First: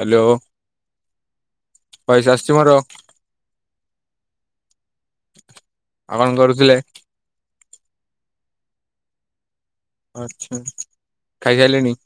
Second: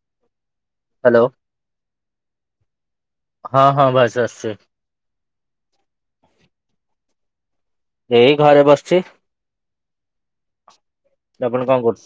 Hello. Hello voice ଆସୁଚି ମୋର? ହଁ ହଁ ଭଏସ ଆସଚି। ଆଉ କଣ କରୁଥିଲେ? ଏଇ ଘରେ ବସିଚି। ଆଛା ଆପଣ କଣ ଖାଇସାରିଲେଣି କରୁଛ?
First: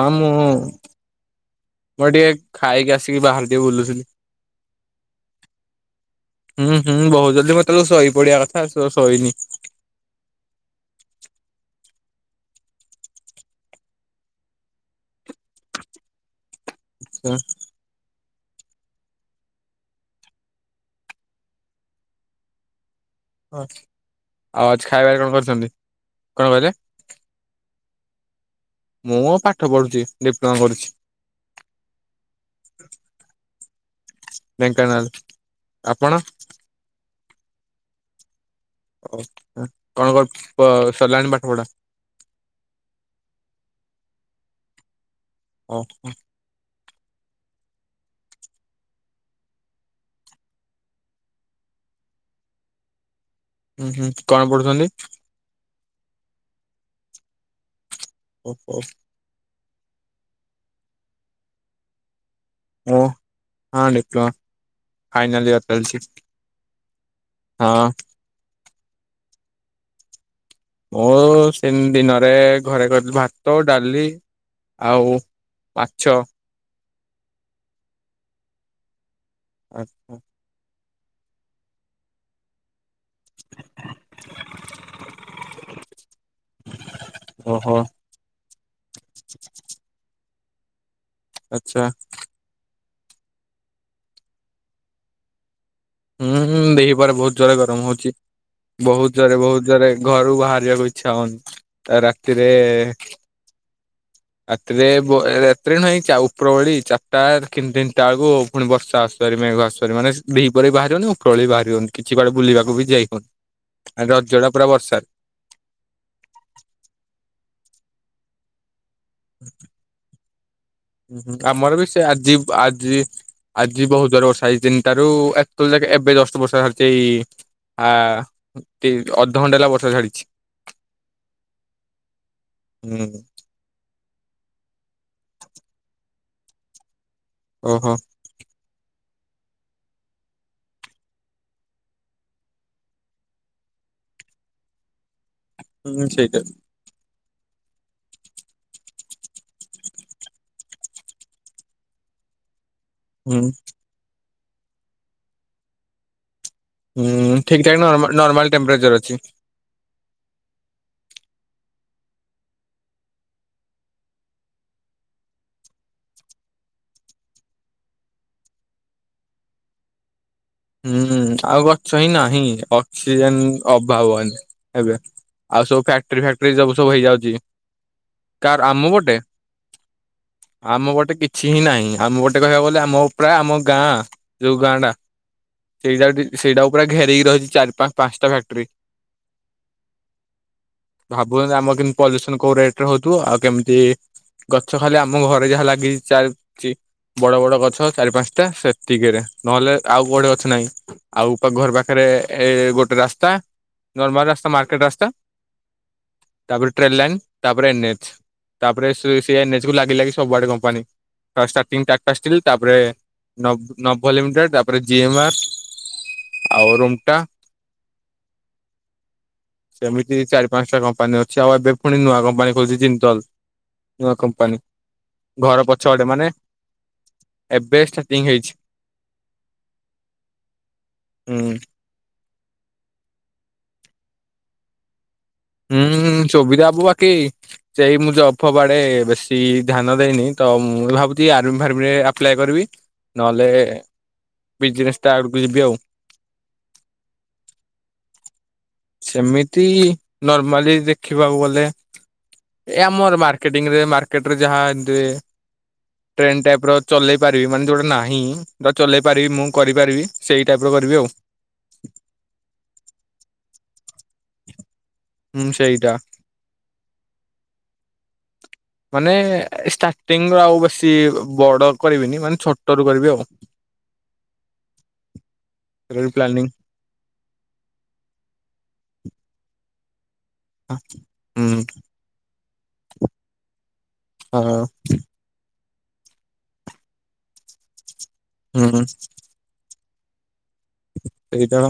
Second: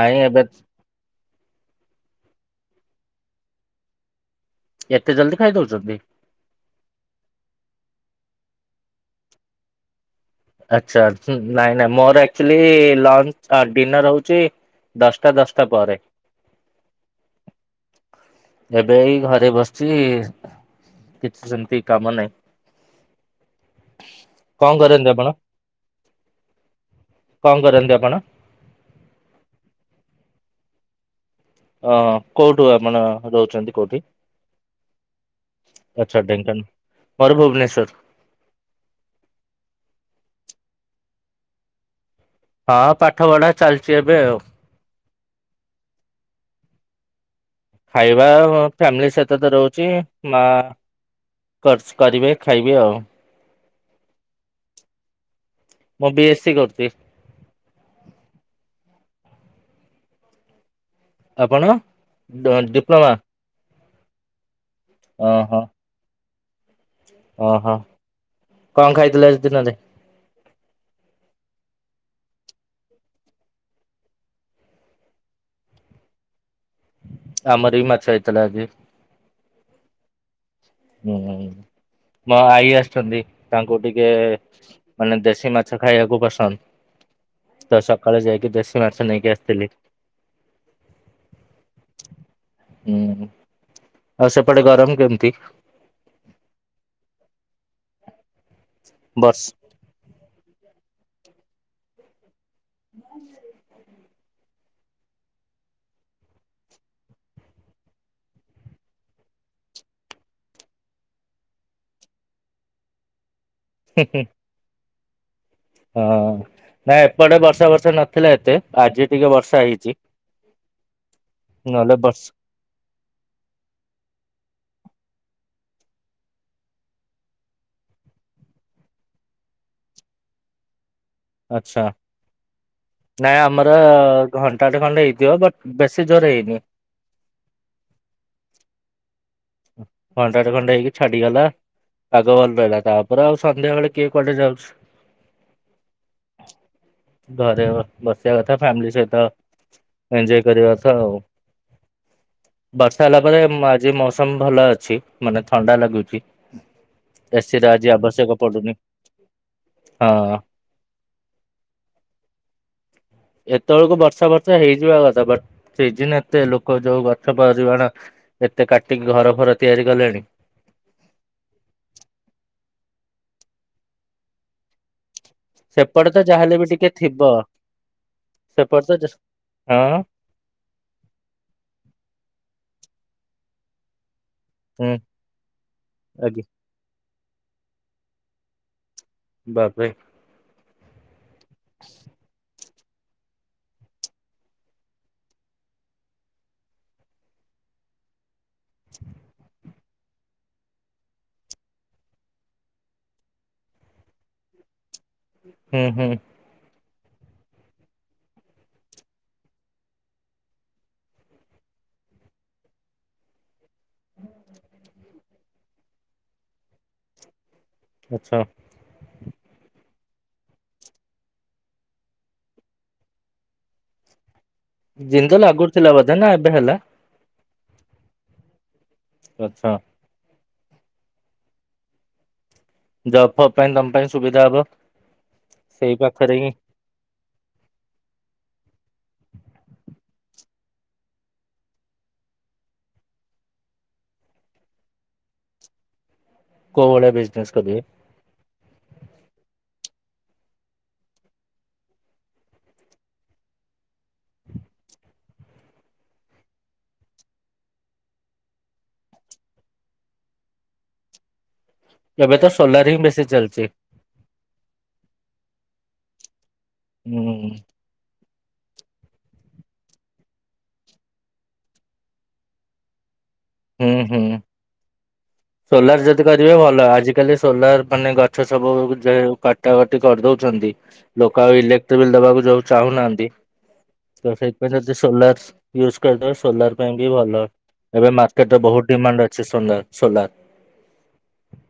ହଁ ମୁଁ ଏବେ ମୋର ଟିକେ ଖାଇକି ଆସିକି ବାହାରେ ଟିକେ ବୁଲୁଥିଲି। ଏତେ ଜଲଦି ଖାଇ ଦଉଚନ୍ତି। ହୁଁ ହୁଁ ବହୁତ ଜଲ୍ଦି ମତେ ଏତବେଳକୁ ସହି ପଡିବା କଥା [unintelligible] ସୋଇନି। ଆଛା। ନାଇଁ ନାଇଁ ମୋର ଆକଚୁଆଲି ଲଞ୍ଚ ଆ ଡିନର ହଉଚି ଦଶଟା ଦଶଟା ପରେ। ହଁ ଏବେ ଏଇ ଘରେ ବସିଚି କିଛି ସେମିତି କାମ ନାହିଁ। ହ କଣ ଆଉ କରନ୍ତି ଖାଇବାରେ ଆପଣ କଣ କରିଚନ୍ତି କଣ କହିଲେ? କଣ କରନ୍ତି ଆପଣ? ମୁଁ ପାଠ ପଢୁଚି ଡିପ୍ଲୋମା କରୁଚି। ଅ କୋଉଠୁ ଆପଣ ରହୁଚନ୍ତି କୋଉଠି? ଢେଙ୍କାନାଳ ଆପଣ? ଆଛା ଢେଙ୍କାନ ମୋର ଭୁବନେଶ୍ୱର। ଓ କଣ କଣ ସଲାଣି ପାଠପଢା। ହଁ ପାଠ ପଢା ଚାଲିଚି ଏବେ ଆଉ। ଓ ହ। ଖାଇବା ଫ୍ୟାମିଲି ସହିତ ତ ରହୁଚି ମା ବାସ କରିବେ ଖାଇବି ଆଉ। ହୁଁ ହୁଁ କଣ ପଢୁଚନ୍ତି? ମୁଁ ବି ଏ ସି କରୁଚି। ଓହୋ। ଆପଣ ଡ଼ ମୁଁ ଡିପ୍ଲୋମା। ହଁ ଡିପଲୋମା ଫାଇନାଲ ଓହୋ ଇୟର ଚାଲିଚି। ଓହୋ। କଣ ଖାଇଥିଲ ଆଜି ଦିନରେ? ମୁଁ ସେ ଦିନରେ ଘରେ କଥିଲି ଭାତ ଡାଲି। ଆଉ ପାଛ। ଆମରବି ମାଛ ହେଇଥିଲା ଆଜି। ଆଚ୍ଛା ହୁଁ। ମୋ ଆଈ ଆସିଚନ୍ତି। ତାଙ୍କୁ ଟିକେ ମାନେ ଦେଶୀ ମାଛ ଖାଇବାକୁ ପସନ୍ଦ। ଓହୋ ତ ସକଳେ ଯାଇକି ଦେଶୀ ମାଛ ନେଇକି ଆସିଥିଲି। ଆଛା। ହୁଁ ଆଉ ସେପଟେ ଗରମ କେମିତି। ହୁଁ ହୁଁ ଦିପହରେ ବହୁତ ଜୋରେ ଗରମ ହଉଚି। ବହୁତ ଜୋରେ ବର୍ଷ ବହୁତ। ଯୋଉରା କି ଘରୁ ବାହାରିବାକୁ ଇଚ୍ଛା ହଉନି ରାତିରେ ରାତିରେ ବୋ ରାତିରେ ନାଇ ଚା ଉପର ଓଳି ଚାରିଟା ନ ତିନିଟା ବେଳକୁ ପୁଣି ବର୍ଷା ଆସୁରେ ମେଘ ଆସୁ ମାନେ ଦିପରରେ ବି ବାହାର ହନିଉ ବି ଉପର ଓଳି ବାହାର ହଉନି କିଛି କୁଆଡେ ବୁଲି ବାକୁ ବି ଯାଇ ହଉନି। ଆ ରଜ ଟା ପୁରା ବର୍ଷାରେ। ହଁ ନା ଏପଟେ ବର୍ଷା ବର୍ଷା ନଥିଲା ଏତେ ଆଜି ଟିକେ ବର୍ଷା ହେଇଚି। ହ ହଁ ହୁଁ ଆମର ବି ସେ ଆଜି ଆଜି ଆଜି ବହୁତ ଜର ରେ ବର୍ଷା ହେଇଚି। ତିନଟାରୁ ଏତୋଳ ଯାକେ ଏବେ ଜଷ୍ଟ ବର୍ଷା ଛାଡ଼ିଚି ଏଇ ଆ ଅଧଘଣ୍ଟା ହେଲା ବର୍ଷା ଛାଡିଛି। ଆଛା। ହୁଁ ନାଇଁ ଆମର ଘଣ୍ଟାଟେ ଖଣ୍ଡେ ହେଇଥିବ ବଟ୍ ବେଶୀ ଜୋରେ ହେଇନି। ଓହୋ। ଘଣ୍ଟାଟେ ଖଣ୍ଡେ ହେଇକି ଛାଡିଗଲା। ପାଗଭଲ ରହିଲା ତାପରେ ଆଉ ସନ୍ଧ୍ୟାବେଳେ କିଏ କୁଆଡେଯାଉଛି। ହୁଁ ସେଇଟା। ଘରେ ବସିବା କଥା ଫ୍ୟାମିଲି ସହିତ ଏଞୟ କରିବା କଥା ଆଉ। ବାସ୍। କଥା ହୁଁ ହେଲାପରେ ଆଜି ମୌସମ ଭଲ ଅଛି, ମାନେ ଥଣ୍ଡା ଲାଗୁଛି। ହୁଁ ଠିକ ଠାକ ଏସିରଆଜି ନର୍ମା ଆଵଶ୍ୟକ ନର୍ମାଲ ପଡ଼ୁନି। ଟେମ୍ପରେଚର ଅଛି। ଅ। ଏତେବେଳକୁ ବର୍ଷା ବର୍ଷା ହେଇଯିବା କଥା, ବଟ୍ ସିଜିନ୍ ଏତେ ଲୋକ ଯୋଉ ଗଛ ପରିମାଣ ଏତେ କାଟିକି ଘର ଫର ତିଆରି କଲେଣି। ହୁଁ ଆଉ ଗଛ ହିଁ ନାହିଁ। ଅକ୍ସିଜେନ୍ ଅଭାବ ଏନେ ଏବେ ଆଉ ସବୁ ସେପଟେ ଫ୍ୟାକ୍ଟ୍ରି ତ ଫ୍ୟାକ୍ଟ୍ରି ଯାହାହେଲେବି ସବୁ ଟିକେ ସବୁ ଥିବ, ହେଇଯାଉଛି କାର ଆମ ସେପଟେ ତ ପଟେ ହଁ। ଆମ ପଟେ କିଛି ହିଁ ନାହିଁ ଆମ ପଟେ କହିବାକୁ ଗଲେ ପ୍ରାୟ ଆମ ଗାଁ ଯୋଉ ଗାଁ ହୁଁ ଟା ସେଇଟା ଆଜ୍ଞା ସେଇଟା କୁ ପୁରା ଘେରକି ରହିଛି ଚାରି ପା ପାଞ୍ଚଟା ଫ୍ୟାକ୍ଟ୍ରି। ବା ବେ ଭାବୁଛନ୍ତି ଆମର କେମତି ପଲ୍ୟୁସନ କୋଉ ରେଟ୍ ରେ ହେଉଥିବ। ଆଉ କେମିତି ଗଛ ଖାଲି ଆମ ଘରେ ଯାହା ଲାଗିଛି ଚାରି ଚି ବଡ ବଡ଼ ଗଛ ଚାରି ପାଞ୍ଚଟା ଏଟା ସେତିକିରେ, ନହେଲେ ଆଉ କୁଆଡେ ଅଛି ନାଇଁ ଆଉ ତାଙ୍କ ଘର ପାଖରେ ଏ ଗୋଟେ ରାସ୍ତା ନର୍ମାଲ ରାସ୍ତା ମାର୍କେଟ ରାସ୍ତା ହୁଁ ହୁଁ। ତାପରେ ଟ୍ରେନ୍ ଲାଇନ୍, ତାପରେ ଏନ୍ ଏଚ୍, ତାପରେ ସେ ଏନ୍ ଏଚ୍ କୁ ଲାଗ ଲାଗି ସବୁଆଡେ କମ୍ପାନୀ। ଫାଷ୍ଟ ଷ୍ଟାର୍ଟିଂ ଟାକ୍ଟାଷ୍ଟିଲ୍ ତାପରେ ନବ ଲିମିଟେଡ଼ ତାପରେ ଜିଏମ୍ ଆର୍ ଆଉ ରୁମ୍ଟା ଆଚ୍ଛା। [unintelligible] ସେମିତି ଚାରି ପାଞ୍ଚଟା କମ୍ପାନୀ ଅଛି, ଆଉ ଏବେ ପୁଣି ନୂଆ କମ୍ପାନୀ ଖୋଲିୁଛି ଜିନ୍ନ୍ଦଲ୍। ନୂଆ କମ୍ପାନୀ। ଜିନ୍ନ୍ଦଲ୍ ଘର ପଛପଟେ ଆଗରୁଥିଲାବୋଧେ ମାନେ ନା ଏବେ ହେଲା? ଏବେ ଷ୍ଟାର୍ଟିଂ ହେଇଛି। ଆଛା। ହୁଁ। ଜବ୍ ଫବ୍ ପାଇଁ ତମ ପାଇଁ ସୁବିଧା ହବ। ସେଇ ହୁଁ ପାଖରେ ହିଁ ସୁବିଧା ହବୁ ବାକି ସେଇ ମୁଁ ଜଫ୍ ଫଫ୍ ଆଡେ ବେଶୀ ଧ୍ୟାନ ଦେଇନି ତ ମୁଁ ଭାବୁଛି ଆର୍ମି ଫାର୍ମିରେ ଆପ୍ଲାଇ କରିବି ନହେଲେ ବିଜିନେସ୍ ଟା ‌ ଆଡକୁ ଯିବି ଆଉ। କୋଉ ଭଳିଆ ବିଜିନେସ୍ କରିବେ? ସେମିତି ନର୍ମାଲି ଦେଖିବାକୁ ଗଲେ ଏ ଆମର ମାର୍କେଟିଂ ରେ ମାର୍କେଟ ରେ ଯାହା ଏମିତି ହୁଏ। ଟ୍ରେନ୍ ଟାଇପ୍ ର ଚଲେଇ ପାରିବି, ମାନେ ଯୋଉଟା ନାହିଁ ତ ଚଲେଇ ପାରିବି ମୁଁ କରିପାରିବି ସେଇ ଟାଇପିର କରିବି ଆଉ। ଏବେ ତ ସୋଲାର ହିଁ ବେଶୀ ଚାଲିଛି। ହୁଁ ସେଇଟା ହୁଁ। ମାନେ ଷ୍ଟାର୍ଟିଂରୁ ଆଉ ବେଶୀ ବଡ କରିବିନି ମାନେ ଛୋଟ ରୁ କରିବି ଆଉ। ହୁଁ ହୁଁ ସୋଲାର ଯଦି ପ୍ଲାନିଂ କରିବେ ଭଲ ଆଜି ଆଜ କାଲି ସୋଲାର ମାନେ ଗଛ ସବୁ ଯେ ଉ କାଟ କଟାକଟି କରିଦଉଛନ୍ତି ଲୋକ ହୁଁ ଆଉ ଇଲେକ୍ଟ୍ରିକ ବିଲ୍ ଦବାକୁ ଯୋଉ ଚାହୁଁନାହାନ୍ତି ତ ସେଇଥି ହଁ ପାଇଁ ସୋଲାରଶ୍ ୟୁଜ୍ କରିଦେବା ସୋଲାର ପାଇଁ ବି ଭଲ ଏବେ ମାର୍କେଟରେ ହୁଁ ବହୁତ ଡିମାଣ୍ଡ ଅଛି ସୋଲାର ସୋଲାର। ଏଇଟା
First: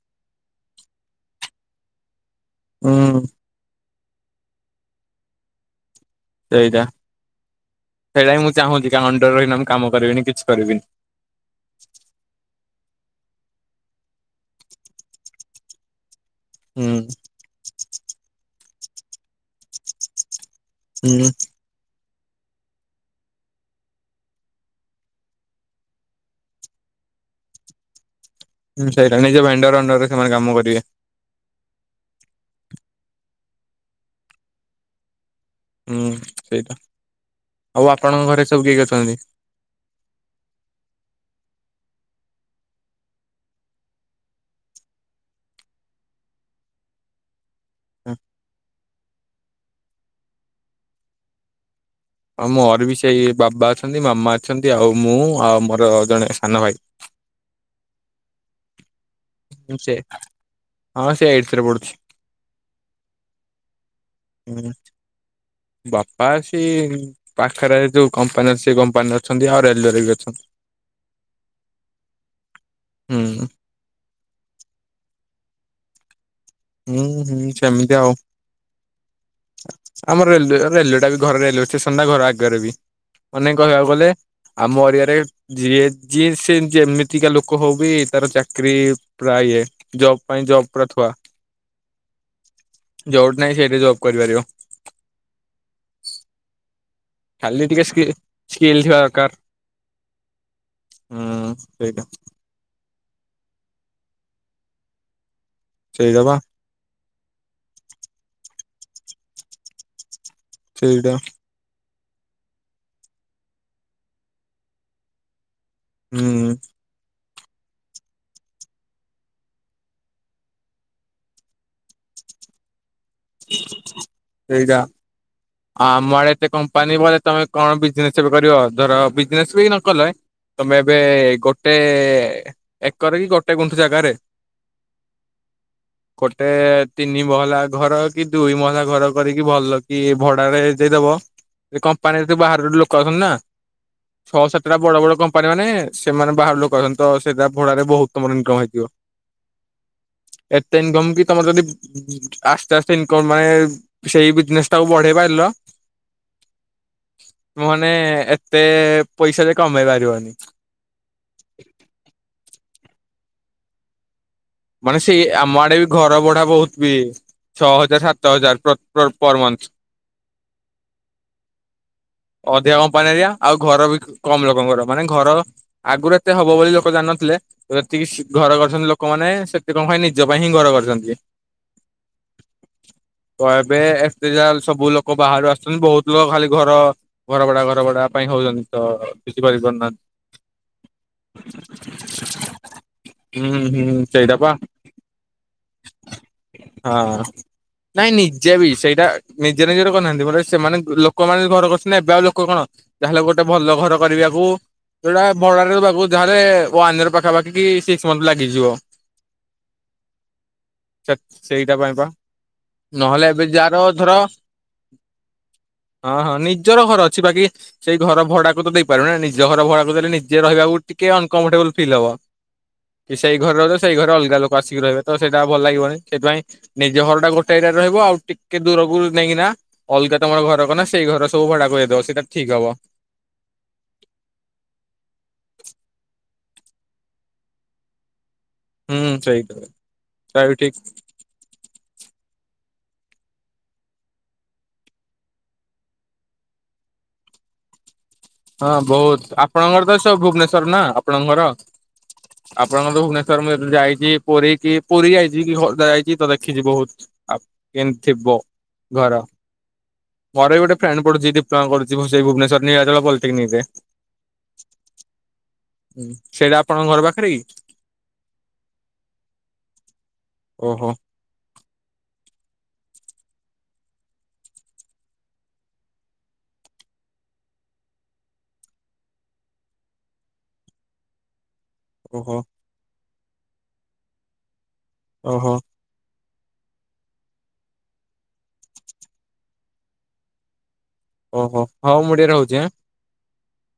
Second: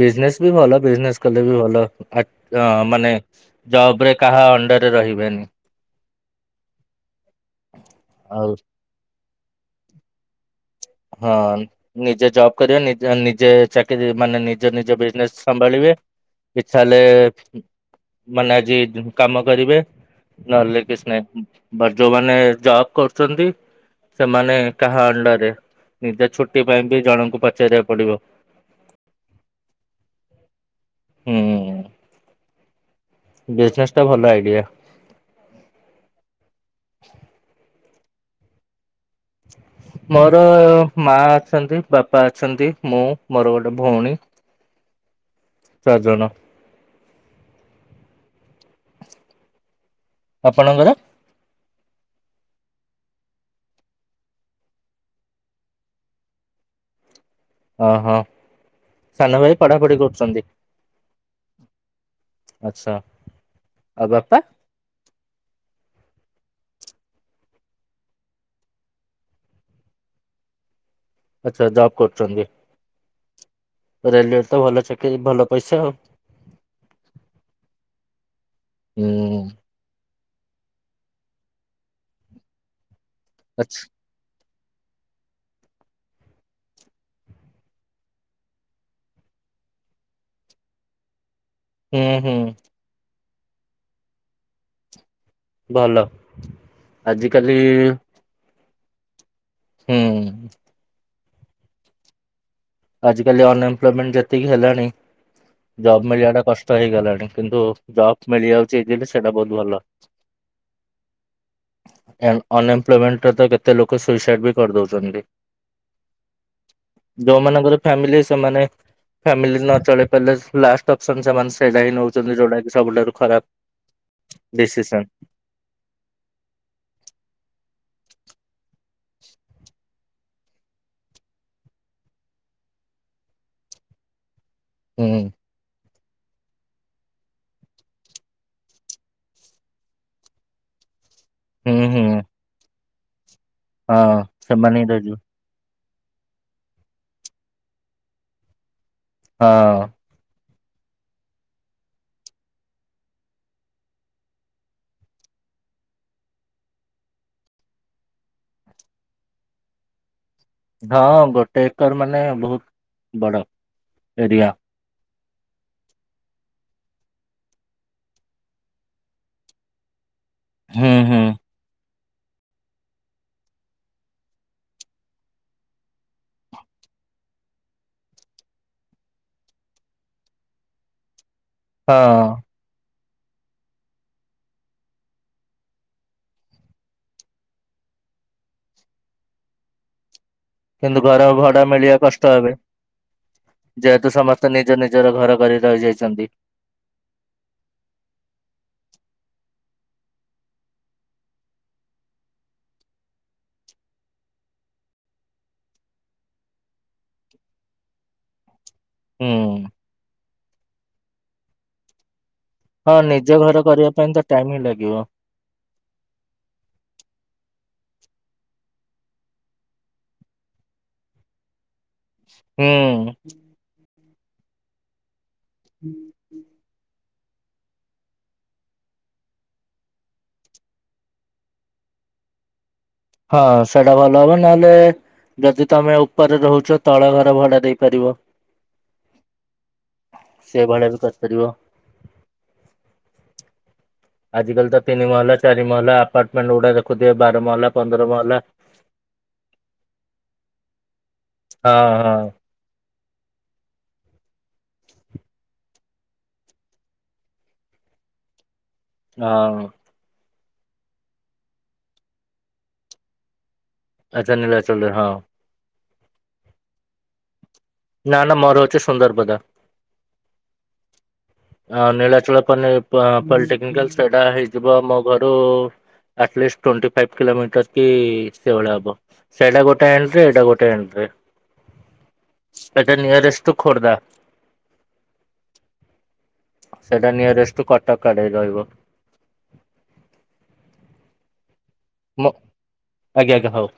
ବିଜନେସ ବି ଭଲ ବିଜନେସ କଲେ ବି ଭଲ ଫା ମାନେ ହୁଁ। ଜବ୍ ରେ କାହା ଅଣ୍ଡରରେ ରହିବେନି। ସେଇଟା ସେଇଟା ହିଁ ଆଉ ମୁଁ ଚାହୁଁଛି କାହା ଅଣ୍ଡରରେ ରହିନା ମୁଁ କାମ କରିବିନି କିଛି କରିବିନି। ହ ନ ନିଜେ ଜବ୍ କରିବେ ନିଜ ନିଜେ ଚାକିର ମାନେ ନିଜ ନିଜ ବିଜନେସ ସମ୍ଭାଳିବେ। ଇଛା ହେଲେ ହୁଁ ମାନେ ଆଜି କାମ କରିବେ ନହେଲେ କିଛି ନାଇଁ ବଟ୍ ଯୋଉମାନେ ଜବ କରୁଛନ୍ତି ସେମାନେ କାହା ଅଣ୍ଡରରେ ନିଜ ଛୁଟି ପାଇଁ ବି ଜଣଙ୍କୁ ପଚାରିବାକୁ ପଡିବ। ହୁଁ ସେଇଟା ନିଜ ଭେଣ୍ଡର ଅଣ୍ଡରରେ ସେମାନେ କାମ କରିବେ। ହୁଁ ବିଜିନେସ ଟା ଭଲ ଆଇଡିଆ। ହୁଁ ସେଇଟା, ଆଉ ଆପଣଙ୍କ ଘରେ ସବୁ କିଏ କିଏ ଅଛନ୍ତି? ମୋର ମା ଅଛନ୍ତି, ବାପା ଅଛନ୍ତି, ମୁଁ ମୋର ଗୋଟେ ଭଉଣୀ ଚାରି ଜଣ। ହା ଆପଣଙ୍କ ଘରେ? ହଁ ମୋରବି ସେଇ ବାବା ଅଛନ୍ତି ମାମା ଅଛନ୍ତି ଆଉ ମୁଁ ଆଉ ମୋର ଜଣେ ସାନ ଭାଇ। ଅ ହଁ ସାନ ଭାଇ ସେ ପଢାପଢି କରୁଚନ୍ତି, ହଁ ସେ ଏଇଟଥରେ ପଢୁଛି ଆଚ୍ଛା। ଆଉ ବାପା ହୁଁ ବାପା ଅଛି ପାଖରେ ଯୋଉ କମ୍ପାନୀ ଅଛି ସେ କମ୍ପାନୀ ଅଛନ୍ତି ଆଉ ରେଲୱରେ ବି ଅଛନ୍ତି। ଆଚ୍ଛା ଜବ୍ କରୁଚନ୍ତି, ହୁଁ ରେଲୱରେ ତ ଭଲ ଚାକିରି ଭଲ ପଇସା ଆଉ। ହୁଁ-ହୁଁ- ସେମିତି ଆଉ। ହୁଁ ଆମର ରେଲୱେ ଟା ବି ଘରେ ରେଲୱେ ଷ୍ଟେସନ ଟା ଘର ଆଗରେ ବି। ମାନେ ଆଛା କହିବାକୁ ଗଲେ ଆମ ଏରିଆରେ ଯିଏ ଯିଏ ସେ ଯେମିତିକା ଲୋକ ହଉ ବି ତାର ଚାକିରୀ ପ୍ରାୟେ ଇଏ। ଜବ୍ ପାଇଁ ଜବ୍ ପୁରା ଥୁଆ। ଉଁ-ହୁଁ ଯୋଉଠି ନାଇଁ ସେଇଠି ଜବ୍ କରିପାରିବ। ଭଲ। ଖାଲି ଟିକେ ଆଜିକାଲି ସ୍କିଲ୍ ସ୍କିଲ୍ ଥିବା ଦରକାର। ହୁଁ ହୁଁ- ସେଇଟା। ଆଜିକାଲି ଅନଏମ୍ପ୍ଲୟମେଣ୍ଟ ଯେତିକି ହେଲାଣି ଜବ୍ ସେଇଟା ମିଳିବା ବା ଟା କଷ୍ଟ୍। ତ ହେଇଗଲାଣି କିନ୍ତୁ ଜବ୍ ମିଳିଯାଉଚି ଇଯିଲି ସେଇଟା ବହୁତ୍ ଭଲ। ସେଇଟା। ଅନଏମ୍ପ୍ଲୟମେଣ୍ଟରେ ତ କେତେ ଲୋକ ସୁଇସାଇଡ ବି କରିଦଉଚନ୍ତି। ହୁଁ। ଯୋଉମାନଙ୍କର ଫ୍ୟାମିଲି ସେମାନେ ଫ୍ୟାମିଲି ନ ଚଳେଇ ପାରିଲେ ଲାଷ୍ଟ ଅପସନ ସେମାନେ ସେଇଟା ହିଁ ନଉଚନ୍ତି ଯଉଟା କି ସବୁଠାରୁ ଖରାପ ସେଇଟା। ଡିସିସନ। ଆ ଆମର ଏତେ କମ୍ପାନୀ ବଲେ ତମେ କଣ ବିଜନେସ ଏବେ କରିବ ଧର ବିଜନେସ ବି ନ କଲେ ତମେ ଏବେ ଗୋଟେ ଏକର କି ଗୋଟେ ଗୁଁଠୁ ଜାଗାରେ ହୁଁ। ଗୋଟେ ତିନି ମହଲା ଘର କି ଦୁଇ ମହଲା ଘର କରିକି ଭଲ କି ଭଡାରେ ଦେଇଦବ ହୁଁ ହୁଁ କମ୍ପାନୀରେ ବାହାର ଲୋ କରନା ହଁ ଛଅ ସାତଟା ସେମାନେ ବଡ ରହିଯିବ ବଡ କ ମାନେ ସେମାନେ ବାହାରୁ ଲୋକ ଆସନ୍ତି ତ ସେଟା ଭଡାରେ ବହୁତ ତମର ଇନକମ ହେଇଥିବ। ହଁ। ଏତେ ଇନକମ୍ କି ତମର ଯଦି ଆସ୍ତେ ଆସ୍ ଇନ୍କମ୍ ମାନେ ସେଇ ବିଜନେସ ଟାକୁ ବଢେଇ ପାରିଲ ମୁଁ ମାନେ ଏତେ ପଇସା ଯେ କମେଇ ପାରିବନି। ହଁ ଗୋଟେ ଏକର ମାନେ ବହୁତ ବଡ଼ ଏରିଆ। ମାନେ ସେଇ ଆମ ଆଡେ ବି ଘର ଭଡ଼ା ବହୁତ ବି। ଛଅ ହଜାର ସାତର ହଜାର ପ୍ର ପର ମନ୍ଥ। ହୁଁ ହୁଁ। ଅଧିକ କମ୍ପାନୀ ଏରିଆ ଆଉ ଘର ବି କମ ଲୋକଙ୍କର ମାନେ ଘର ଆଗୁରୁ ଏତେ ହବ ବୋଲି ଲୋକ ଜାନଥିଲେ ଯେତିକି ଘର କରିଛନ୍ତି ଲୋକମାନେ ସେତେ କଣ ନିଜ ପାଇଁ ହିଁ ଘର କରିଛନ୍ତି। ହଁ। କହିବେ ଏତେ ଯା ସବୁ ଲୋକ ବାହାରୁ ଆସୁଛନ୍ତି ବହୁତ ଲୋକ ଖାଲି ଘର ଘର ବଡା ଘର ବଡା ପାଇଁ ହଉଛନ୍ତି ତ କିଛି କରି ପାରୁନାହାନ୍ତି। କିନ୍ତୁ ଘର ଭଡା ମିଳିବା କଷ୍ଟ ଏବେ ହୁଁ ହୁଁ ଯେହେତୁ ସେଇଟା ପା ସମସ୍ତେ ନିଜ ନିଜର ଘର କରି ରହିଯାଇଛନ୍ତି। ହଁ। ନାଇଁ ନିଜେ ବି ସେଇଟା ନିଜେ ନିଜରେ କରିନାହାନ୍ତି ମାନେ ସେମାନେ ଲୋକମାନେ ଘର କରଛନ୍ତି ଏବେ ଆଉ ଲୋକ କଣ ଯାହେଲେ ଗୋଟେ ଭଲ ଘର କରିବାକୁ ସେଇଟା ଭଡାରେବାକୁ ଯାହେଲେ ୱାନ୍ ଇୟର ପାଖାପାଖି କି ସିକ୍ସ ମନ୍ଥ ଲାଗିଯିବ। ହୁଁ। ଚକ୍ ସେଇଟା ପାଇଁ ପା ହଁ ନହେଲେ ନିଜ ଏବେ ଘର ଯାହାର କରିବା ପାଇଁ ଧର ତ ଟାଇମ ହିଁ ଲାଗିବ ହଁ ହଁ ନିଜର ଘର ଅଛି, ବାକି ସେଇ ଘର ଭଡାକୁ ତ ଦେଇପାରିବୁନି ନିଜ ଘର ଭଡାକୁ ଦେଲେ ନିଜେ ରହିବାକୁ ଟିକେ ଅନକମ୍ଫର୍ଟେବଲ ଫିଲ୍ ହବ। ହୁଁ କି ସେଇ ଘରେ ରହୁଛ ସେଇ ଘରେ ଅଲଗା ଲୋକ ଆସିକି ରହିବେ ତ ସେଇଟା ଭଲ ଲାଗିବନି, ସେଇଥିପାଇଁ ନିଜ ଘର ଟା ଗୋଟେ ଏରିଆରେ ରହିବ ଆଉ ଟିକେ ଦୂରକୁ ନେଇକିନା ଅଲଗା ତମର ଘର କ ନା ସେଇ ଘର ସବୁ ଭଡାକୁ ଦେଇଦବ ସେଇଟା ଠିକ ହବ। ହଁ ସେଟା ଭଲ ହବ, ନହେଲେ ଯଦି ତମେ ଉପରେ ରହୁଛ ତଳ ଘର ଭଡା ଦେଇପାରିବ। ହୁଁ ସେଇଟା ସେଟା ସେ ଠିକ ଭଳିଆ ବି କରିପାରିବ। ଆଜିକାଲି ତ ତିନି ମହଲା ଚାରି ମହଲା ଆପାର୍ଟମେଣ୍ଟ ଗୁଡା ଦେଖୁଥିବେ ବାର ମହଲା ପନ୍ଦର ମହଲା। ହଁ ବହୁତ ଆପଣଙ୍କର ତ ସ ଭୁବନେଶ୍ଵର ନା ଆପଣଙ୍କ ଘର? ହଁ ହଁ ଆପଣଙ୍କର ଭୁବନେଶ୍ଵର ମୁଁ ଯାଇଚି ପୁରୀ କି ପୁରୀ ଯାଇଚି କି ଖୋର୍ଦ୍ଧା ଯାଇଚି ତ ଦେଖିଚି ବହୁତ। ଆ କେମତି ଥିବ ଘର୍ ହଁ। ପରେ ଗୋଟେ ଫ୍ରେଣ୍ଡ ପଢୁଛି ଡିପ୍ଲୋମା କରୁଛି ସେ ଭୁବନେଶ୍ୱର ନିଳ ପଲିଟେନିକ୍ ରେ। ଆଚ୍ଛ ନୀଳାଚଳ ରେ ହଁ। ହୁଁ ସେଇଟା ଆପଣଙ୍କ ଘର ପାଖରେ କି? ନା ନା ମୋର ହୋଉଚି ସୁନ୍ଦର ପଦ। ଓହୋ। ନୀଳାଚଳ ପନେ ପଲ୍ଟିକାଲ୍ ଟି ହେଇଯିବ ମୋ ଘରୁ at least twenty five kilometre କି ସେଇଭଳିଆ ହବ। ସେଇଟା ଗୋଟେ ଏଣ୍ଟ୍ରି ଏଇଟା ଗୋଟେ ଏଣ୍ଟ୍ରି। ଓହୋ। ହେଟା ନିୟରେଷ୍ଟ ଟୁ ଖୋର୍ଦ୍ଧା। ଓହୋ। ସେଇଟା ନିୟରେଷ୍ଟ ଟୁ କଟକ ଆଡେ ରହିବ। ଓହୋ ହୋଉ ମୁଁ ମୋ ଟିକେ ରହୁଚି ଆଁ। ଆଜ୍ଞା ଆଜ୍ଞା ହୋଉ।